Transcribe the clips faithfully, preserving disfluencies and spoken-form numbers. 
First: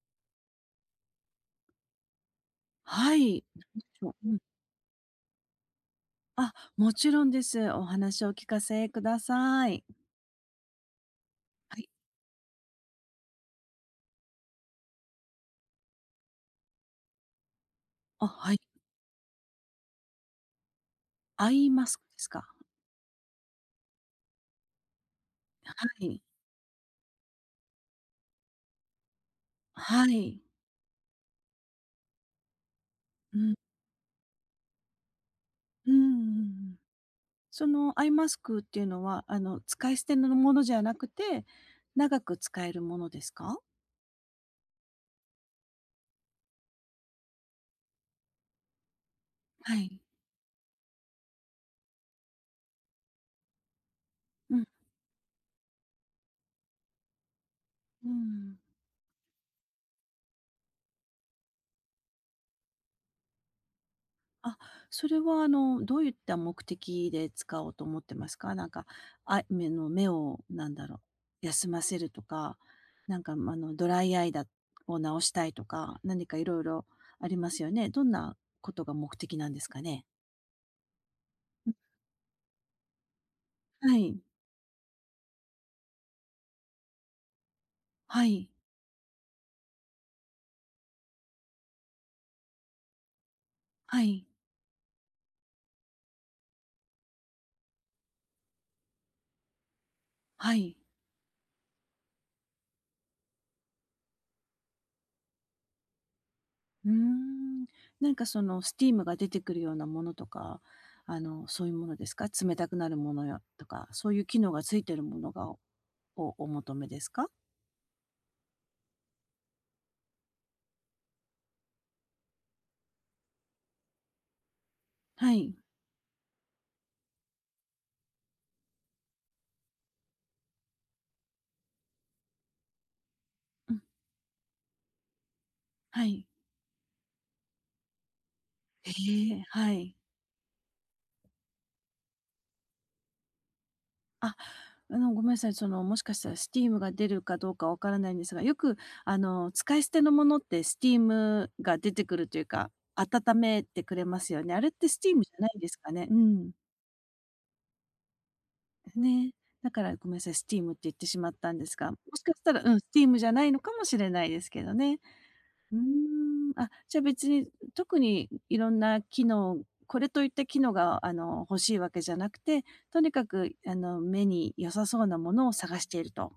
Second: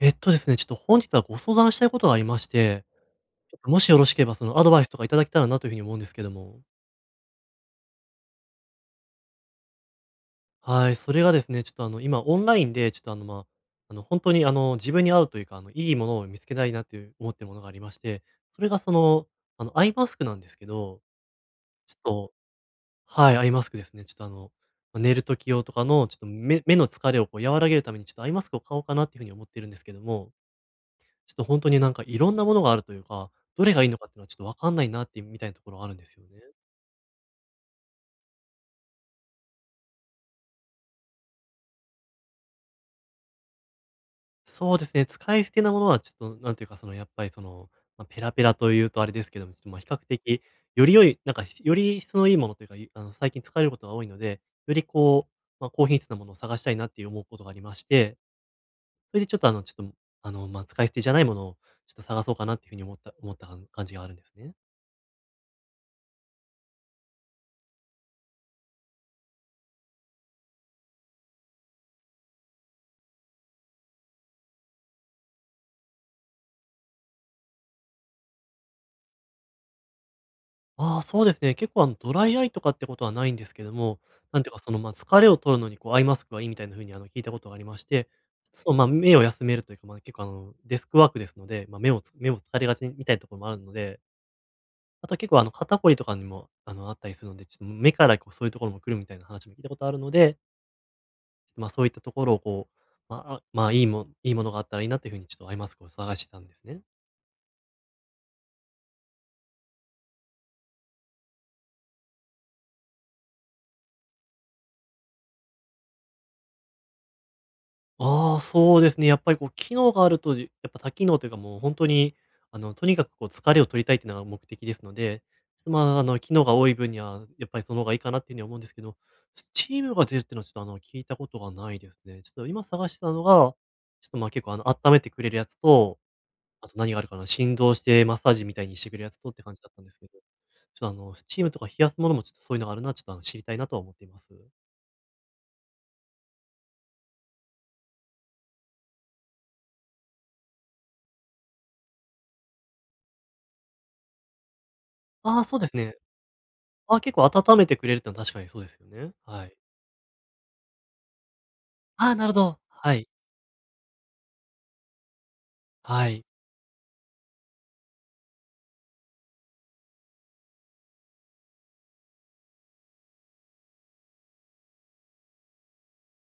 えっとですね、ちょっと本日はご相談したいことがありまして、はい。ちょっなとんもでしよしろょしけれう？うばん。そのアドバイスとかいただけたらなというふうに思うんですけどあ、も。もちろんです。お話をお聞かせください。はい、それがですね、ちょっはとあい。の今オンラインでちょっとあのまあ、あの本当にあの自分に合うというか、あのいいものを見つけたいなっていう思ってるものがありまして、あ、はい。それがその、あのアイマスクなんですけど、アイマちょスっクですと、か？ははい、アイマスクですね。ちょっとあの、まあ寝る時用とかのちょっい。と目目の疲れをこう和らげるためにちょっとアイマスクを買おうかなっていうふうに思ってるんですけどはも。い。ちょっとほんとになんかいろんなものがあるというか、うん。どれがいいのかっていうのはちょっとわかんないなってみたいなところあうんるんうですよね。んうん。そのアイマスクっていうのは、あの、使い捨てのものじゃなくて、長く使えるものですか？そうですね、使い捨てなものはちょっとなんていうか、そのやっぱりその、ま、ペラペラというとあれですけども、ちょっとはま、比較い。的より良い、なんかより質のいいものというか、いあの最近使えることが多いので、うん、よりこう、ま、高品質なものを探したいなっていう思うことがありましうて、ん。それでちょっとあのちょっと、あの、ま、使い捨てじゃないものをちょっと探そうかなっていう風に思った思ったかん感じがあるんですね。あ、それはあの、どういった目的で使おうと思ってますか？なんか、あ目の目をなんだろう、休ませるとか、なんか、ま、あの、ドライアイだを直したいとか、何かいろいろありますよね。どんなことが目的なんですかね？ああ、そうですね。結構あの、ドライアイとかってことはないんですけどはも、い。なんていうか、その、まあ、疲れを取るのにこう、アイマスクがいいみたいな風にあの、聞いたことがありまして、はい。そう、まあ、目を休めるというか、まあ、結構あの、デスクワークですので、まあ、目をつ目を疲れがちみたいなところもあるので、はい。あとは結構あの、肩こりとかにもあの、あったりするので、ちょっと目からこう、そういうところも来るみたいな話も聞いたことあるので、はい。まあ、そういったところをこう、まあ、あまあ、いいもいいものがあったらいいなっていう風にちょっとアイマスクを探してたんですね。うーん。なんかそのスティームが出てくるようなものとか、あの、そういうものですか？冷たくなるものやとか、そういう機能がついてるものがおお求めですか？ああ、そうですね。やっぱりこう機能があると、じやっぱ多機能というかもう本当に、あの、とにかくこう疲れを取りたいっていうのが目的ですので、はい。ちょっと、まあ、あの、機能が多い分には、やっぱりその方がいいかなっていうふうに思うんですけど、チームが出るっていうのはちょっと、あの、聞いたことがないですね。ちょっと今探してたのが、ちょうん、っと、ま、結構、あの、温めてくれるやつと、はい。あと何があるかな、振動してマッサージみたいにしてくへれるやつとってえ、感じだはったんでい。すけど、ちょっと、あの、スチームとか冷やすものもちょっとそういうのがあるなちょっと、あの、知りたいなとは思っています。あ、あの、ごめんなさい、その、もしかしたらスチームが出るかどうかわからないんですが、よく、あの、使い捨てのものってスチームが出てくるというか、温めてくれますよね。あれってスチームじあゃあ、なそいんうでですすかね。ね？うん。ああ、結構温めてくれるってのは確かにそうですよね。ね。はい。だからごめんなさい、スチームって言ってしまったんですが、もああ、しなるかほしたど。ら、うん、スはチい。ームじゃないのかもしれないですけどね。うーん、はい。あ、じゃあ別に特にいろんな機能、これといった機能があの欲しいわけじゃなくて、とにかくあの目に良さそうなものを探していると。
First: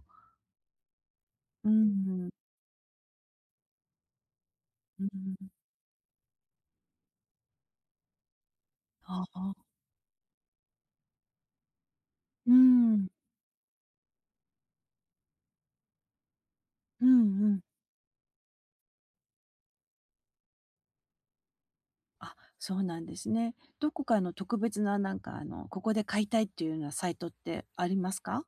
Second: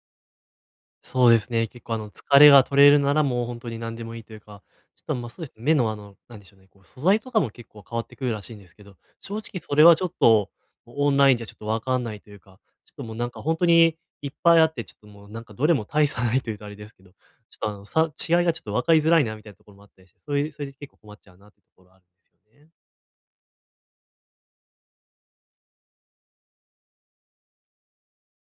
そうですね。う結構あの、ん、疲れが取れるならもう本当に何でもいいというか、ちょうっん、と、ま、そうですね、目のあの、なんでしょうね、こう素材とかも結構変わってくるらしいんですけど、あ正あ、直それはちょっと、オンラインじゃちょっとわかんないといううか、ちょっとん、もうなんか本当にいっぱいあって、ちょっともうなんかどれも大差ないというとあれですけうんど、ちょうっん。とあの、さ違いがちょっと分かりづらいなみたいなところもあったりして、それそれで結構困っちゃうなっていうところはあるんですあ、よね。そうなんですね。どこかの特別ななんかあのここで買いたいっていうようなサイトってありますか？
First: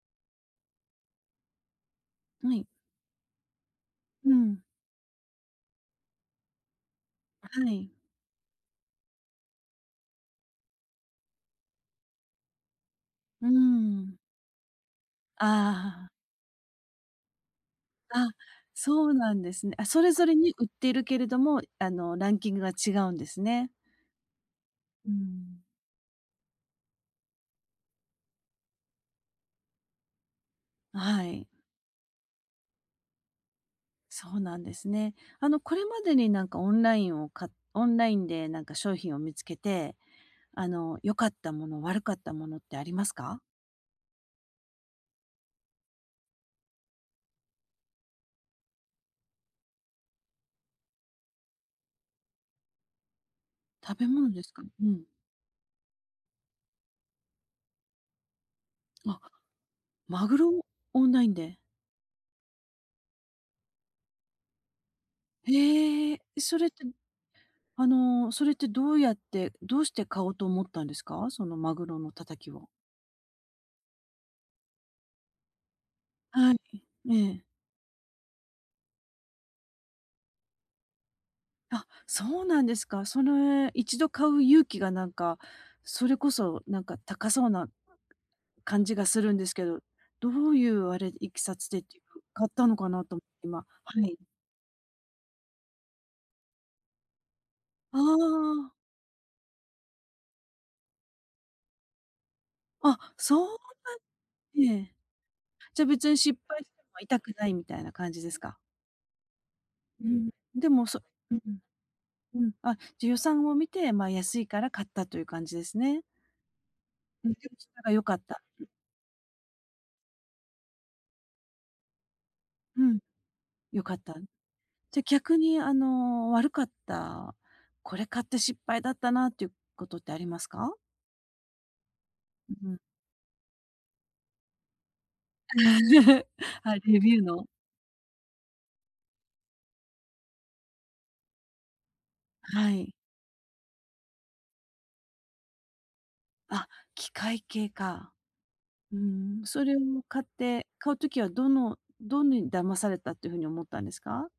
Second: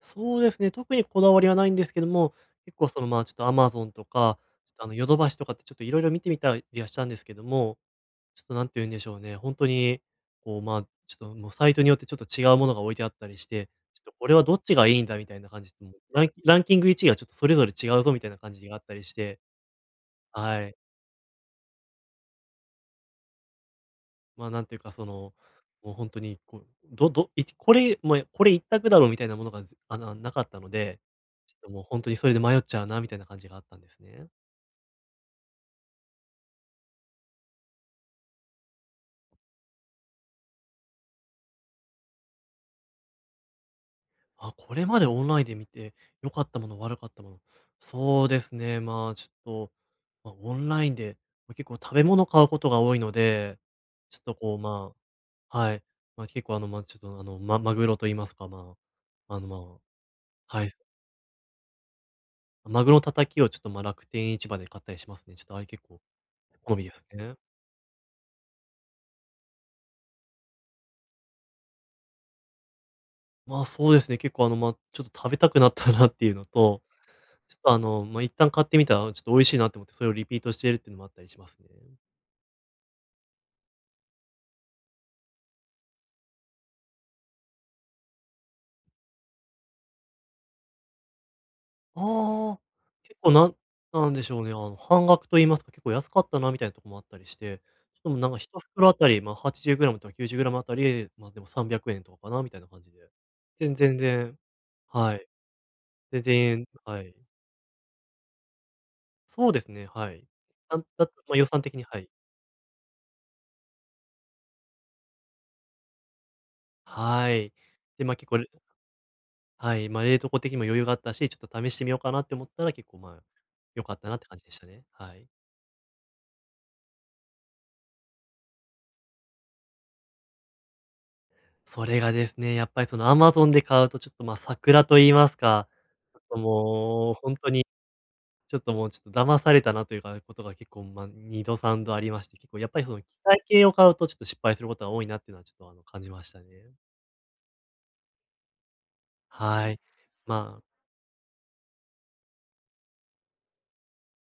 そうですね、特にこだわりはないんですけども、はい。結構その、まあ、ちょっとアマゾンとうか、ん。ちょっとあの、ヨドバシとかってちょっといろいろ見てみたりはしたんですけどはも、い。ちょっとなんて言うんでしょうね、本当に、こう、まあ、ちょっともうサイトによってちょっと違うものが置いてあったりしうて、ちょっとん。これはどっちがいいんだみたいな感じで、もうああ。ランキランキングいちいがちょっとそれぞれ違うぞみたあ、いな感じがあったりそしうなて、んですね。あ、それぞれには売っい。ているけれども、あの、ランキングが違うんですね。まあ、なんていうか、そうの、ん。もう本当に、こう、どどいこれ、もう、これいったくだろうみたいなものが、ずあの、なかったので、はい、ちょっともう本当にそれで迷っちゃうなみたいな感じがあったんですね。そうなんですね。あの、これまでになんかオンラインをかオンラインでなんか商品を見つけて、あの、良かったもの、悪かったものってありますか？あ、これまでオンラインで見て良かったもの、悪かったもの。そうですね、まあ、ちょっと、まあ、オンラインで、ま、結構食べ物買うことが多いので、食べちょっ物とですこう、か？うまん。あはい、まあ、結構あの、まあ、ちょっとあの、まマグロと言いますか、まあ、あ、あの、まあマグロ、はい、オンラインで。マグロのたたきをちょっと、まあ、楽天市場で買ったりしますね。ちょっとあれ結構へえ、それっ好みて、ですね。あの、それってどうやってどうして買おうと思ったんですか？そのマグロのたたきを。まあ、そうですね、結構あの、ま、あちょっと食べたくなったなっていうのはい。と、ええ。ちょっとあの、ま、あいったん買ってみたら、ちょっと美味しいなって思って、それをリピートしているっていうのもあったりしますね。あ、そうなんですか。その、一度買う勇気がなんか、それこそなんか高そうな感じがするんですけど、どういうあれ、いきさつでっていう、買っああ。たのかなと思結っ構なてん今、はなんい。でしょうね、あの、半額と言いますか、結構安かったなみたいなとこもあったりして、ちょっともうなんか一あ袋あたり、ま、あ はちじゅうグラム とか きゅうじゅうグラム あたり、ま、あでもさんびゃくえんとかかなみたいな感じで。あ、あ、そう、全然全然ね。はい。じゃあ別に全失敗し然てはもい。痛くないみたいな感じですか？そうですね、うはい。ん。でなんも、そだったうま、ん予うん、算的にはい。あ、じゃあ予算を見て、ま、安いから買ったという感じですね。うはん。でい。もそれが良で、ま、かあっ結構た。はい、まあ、冷凍庫的にも余裕があったし、ちょっと試してみようかなって思ったら、う結構、ん、まあ、良良かかっったた。なって感じでしたね。じゃ、はい。逆にあの、悪かった、これ買って失敗だったなっていうことってありますか？それがですね、やうっん。ぱりその アマゾン で買うとちょっと、まあ、桜と言いますか、ちょっと あ、レもうビュー本の？当に、ちょっともうちょっと騙されたなというか、ことが結構、まあ、にどさんどありまして、結構やっはぱりそい。の機械系を買うとちょっと失敗することが多いなっていうのはちょっと、あの、感じましたね。あ、機械系か。うん、そはれをい。買っまあて買うときはどのどのに騙されたっていうふうに思ったんですか？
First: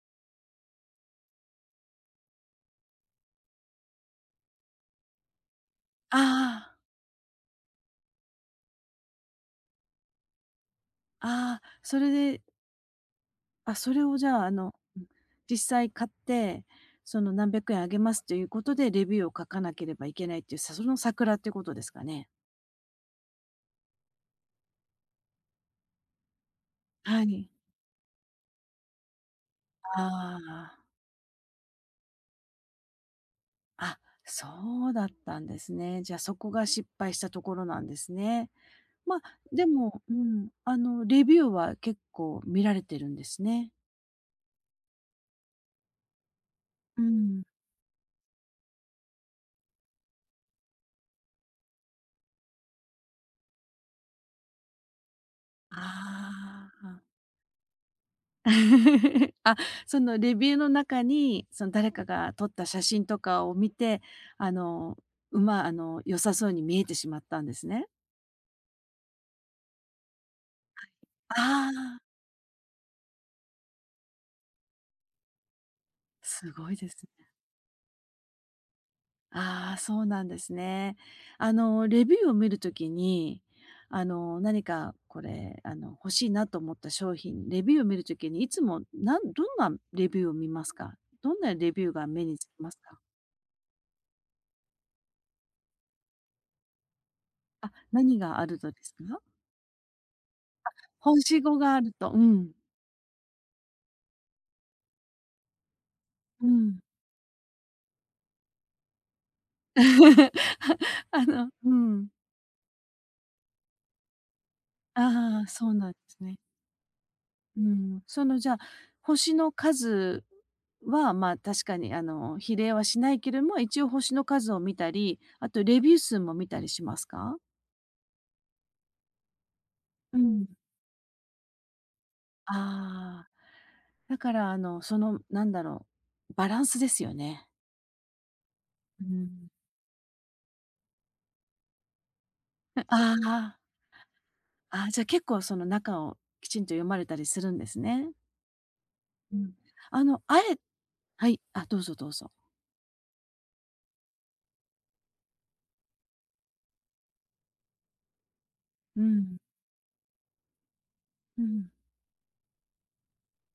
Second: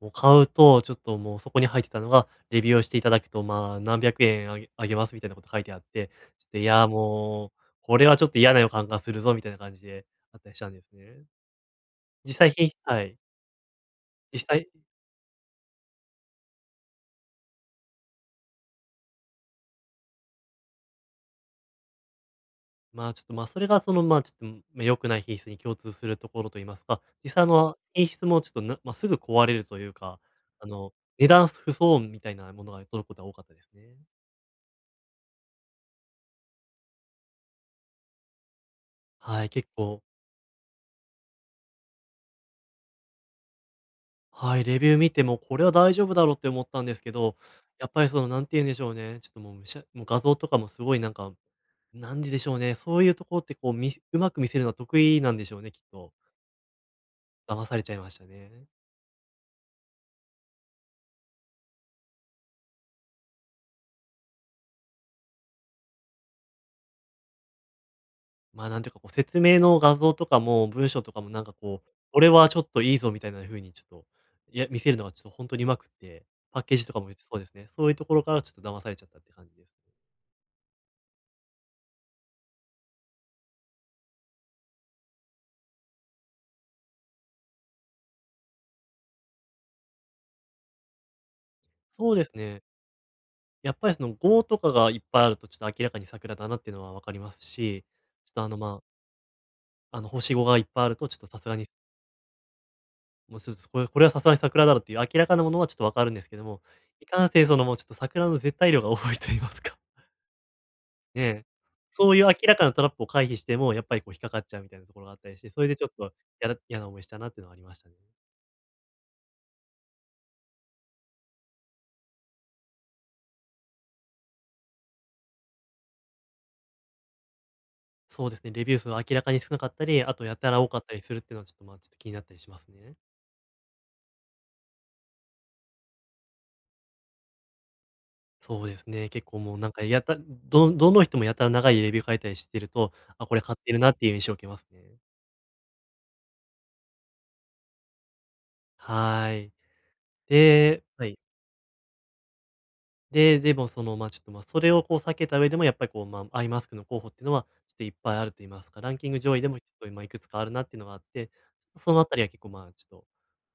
もう買うと、ちょっともうそこに入ってたのが、レビューをしていただくと、まあ、なんびゃくえんあげあげますみたいなこと書いてあって、あちょっといあ、や、もう、これはちょっと嫌な予感がするぞみたいな感じであったりしたんですね。ああ、それ実で、際品質はい。あ、それをじ実ゃあ、あ際、の、うん、実際買って、その何百円あげますということでレビューを書かなければいけないっていう、さその桜っていうことですかね？まあ、ちょっと、ま、それがその、ま、あちょっと、ま、良くない品質に共通するところと言いますか、は実際あい。の、品質もちょっと、なまあ、すぐ壊れるというか、ああの、値段不相応みたいなものが届くことが多かったですあ、ね。あ、そうだったんですね。じゃあ、そこが失敗したところなんですね。まあ、はい、で結構も、うん、あの、レビューは結構見られてるんですね。はい、レビュー見てもこれは大丈夫だろうって思ったんですうけど、ん。やっぱりそのなんて言うんでしょうね、ちょっともうむしゃもう画像とかもすごいなんか、なんででしょうね、そういうところってこう見うまく見せるのは得意なんでしょうね、きっと。ああ。騙されちゃいましたね。あ、そのレビューの中に、その誰かが撮った写真とかを見て、あの、うまあの、良さそうに見えてしまったんですね。まあ、なんていうかこう説明の画像とかも文章とかもなんかあこう、あ、これはちょっといいぞみたいな風にちょっと、いや、見せるのがちょっと本当にうまくって、すパッごケいージでとかす。もそうですね、そういうところからちょっと騙されちゃったって感じですああ、ね。そうなんですね。あの、レビューを見るときに、あの、何かこれ、あの、欲しいなと思った商品、レビューを見るときに、いつも、なん、どんなレビューを見ますか？どんなレビューがそうで目すにつきね。ますか？やっぱりそのごとかがいっぱいあると、ちょっと明らかに桜だなっていうのは分かりますあ、し、何ちょっがとああの、るとまですあ、か？あの、星ごがいっぱいあると、ちょっとさ星すがごに、があるとうん。もうちょっとこれこれはさすがに桜だろうっていう明らかなものはちょっと分かるんですけどうも、ん。いかんせいそのもうちょっと桜の絶対量が多いと言いますか、ねあえ。のうん。そういう明らかなトラップを回避しても、やっぱりこう引っかかっちゃうみたいなところがあったりしああ、て、それそうでちょなっんでとすね。やだ嫌な思いしたなっていうのはあうりましたね。ん、そのじゃあ、星の数は、まあ、確かにあの比例はしないけれども、一応星の数を見たり、あとレビュー数も見たりしますか？そうですね、レビュー数が明らかに少なかったり、あうとやん。たら多かったりするっていうのはちょっと、まあ、ちょっと気になったりしますね。ああ、だからあの、そのなんだろう、バランスですよね。そうですうね、結ん。構もうなんかやたどのどの人もやたら長いレビュー書いたりしてる と、ああ、これ買あ、ってるなっていう印象を受けますね。ああ、じゃあ結構その中をきちんと読まれたりするんですね。はうーい。ん。あの、あえではい。はい、あ、どうぞどうぞ。で、でもその、ま、ちょっと、ま、それをこう避けた上でもやっぱりこう、ま、アイマスクの候補っていうのはちょっといっぱいあると言いますか、ランうキング上ん。位でも、今いくつかあるなっていうのがあって、うん。そのあたりは結構、ま、ちょっと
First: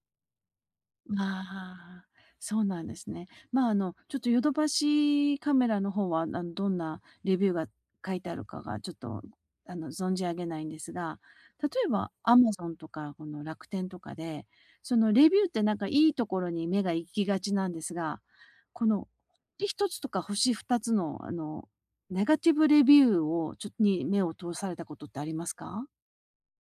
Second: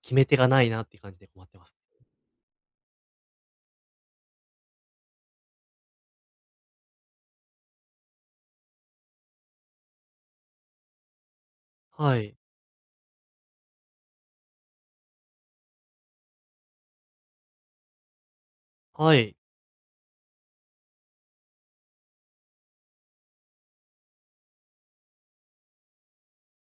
決め手がないなっていう感じでま困ってます。あ、そうなんですね。まあ、あの、ちょっとヨドバシカメラの方は、あの、どんなレビューが書いてあるかがちょっと、あの、存じ上げないんですが、例えばはい。アマゾンとかこの楽天とかで、そのレビューってなんかいいところに目が行きがちなんですが、このはい。星一つとか星二つの、あの、ネガティブレビューをちょっとに目を通されたことってありますか？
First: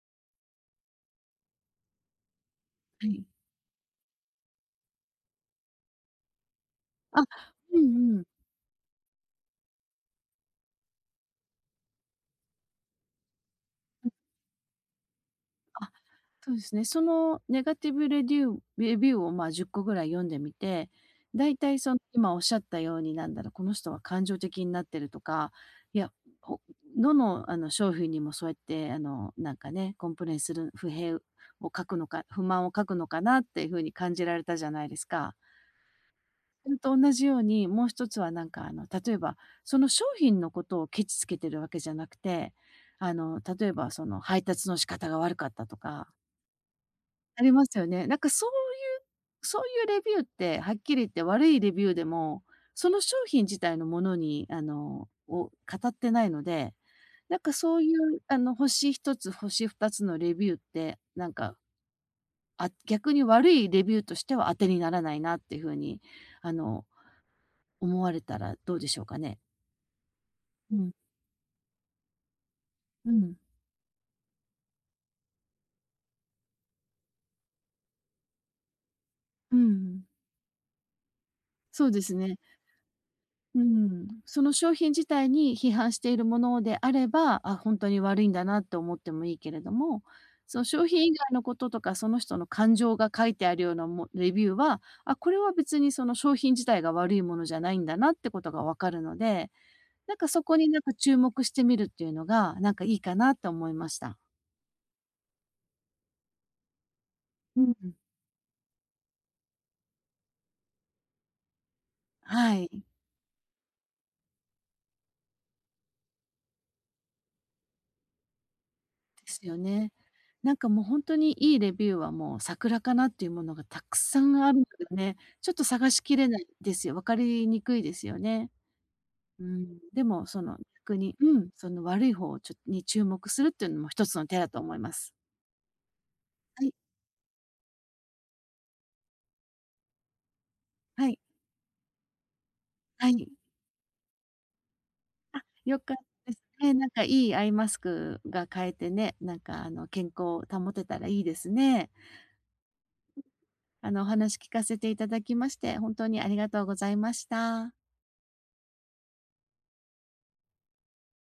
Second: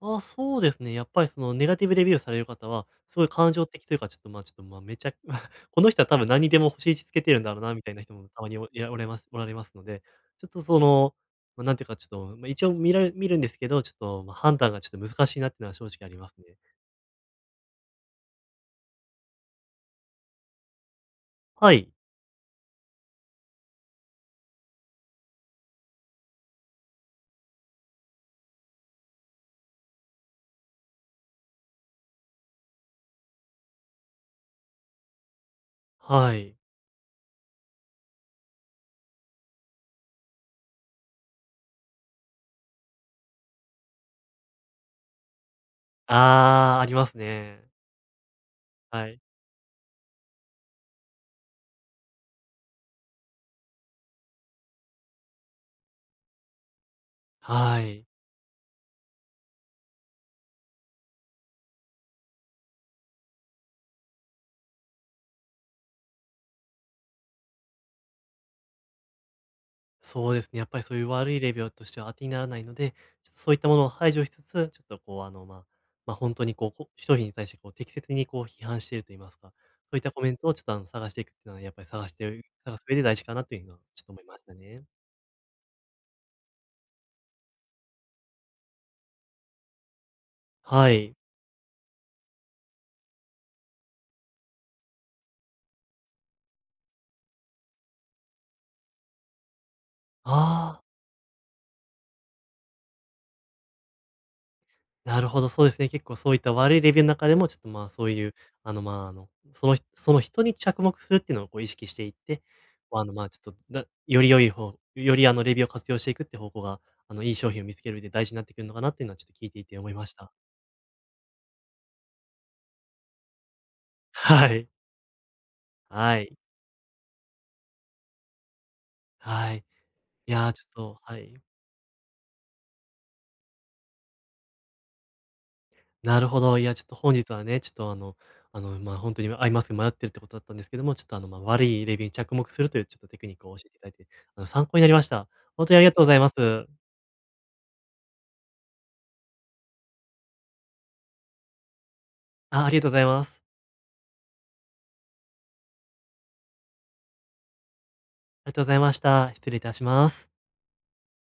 あ、そうですね。やっぱりそのネガティブレビューされる方は、はすごい。い感情的というか、ちょっと、まあ、ちょっと、まあ、めちゃ この人は多分何にでも星いちけあ、てるんだろうなうみたいな人んうん。もたまにおいらおれますおられますので、ちょっとその、まあ、なんていうかちょっと、まあ、一応見られ見るんですけど、ちょっうん、と、まあ、判断がちょっと難しいなっていうのは正あ、直ありますそね。うですね。そのネガティブレビューレビューを、まあ、じゅっこぐらい読んでみて、だいたはいそい。の今おっしゃったように、なんだろう、この人は感情的になってるとか、いや、ほどのあの商品にもそうやって、あの、なんかね、コンプレインする不平を書くのか、不満を書くのかなっていうふうに感じられたじゃないですか。はい。それと同じように、もう一つはなんか、あの、例えば、その商品のことをケチつけてるわけじゃなくて、あの、例えば、その配達の仕方が悪かったとか、ああ、ありますありまね。すよね。なんかそういうはい。そういうレビューって、はっきり言って悪いレビューでも、その商品自体のものに、あの、を語ってないので、なんかそはういい。うあの、星一つ、星二つのレビューって、なんか、あ、逆に悪いレビューとしては当てにならないなっていう風に、あの、思われたらどうでしょうかね？そうですね、やっうぱりん。そういう悪いレビューとしては当てにならないので、ちうょっん。とそういったものを排除しつつ、ちょっとこう、あの、まあ、まあ、本当にこう、こ一人に対してこう適切にこう批判していると言いますか、うそういっん。たコメントをちょっとあの、探していくっていうのはやっぱりそうで探しすね。て探す上で大事かなといううのはちょっん、と思いまそしのた商ね。品自体に批判しているものであれば、あ、本当に悪いんだなって思ってもいいけれども、その商は品以い。外のこととか、その人の感情が書いてあるようなもレビューは、あ、これは別にその商品自体が悪いものじゃないんだなってことがわかるので、なんかそこにあなんあ。か注目してみるっていうのが、なんかいいかなと思いました。なるほど、そうですね。結構そういった悪いレビューの中でも、ちょっうとん、まあそういう、あのまあ、あの、その人その人に着目するっていうのをこう意識していって、はい。あのまあちょっと、だより良い方、よりあのレビューを活用していくって方向が、あのいい商品を見つける上で大事になってくるのかなっていうのはちょでっと聞すいよていて思ね。いました。なんかもう本当にいいレビューはもう桜かなっていうものがたく さんはあるのい。でね、ちょっと探しきはれい。ないですよ。分かりにくいですよね。うはい。ん、でもいそやー、のちょっ逆と、に、はい。うん、その悪い方をちょっとに注目するっていうのも一つの手だと思います。なるほど。いはい、や、ちょっと本日はね、ちょっとあの、あの、まあ、本当にアイマスク迷ってるってことだったんですけども、ちょっはとい、あの、まあ、悪いレビューに着目するというちょっとはテクい。ニックを教えていただいて、あの、参考になりました。本当によありがかっとうございまたす。ですね。なんかいいアイマスクが買えてね、なんかあの健康を保てたらいいですね。あ、ありがとうございます。あのお話聞かせていただきまして、本当にありがとうございました。ありがとうございました。失礼いたします。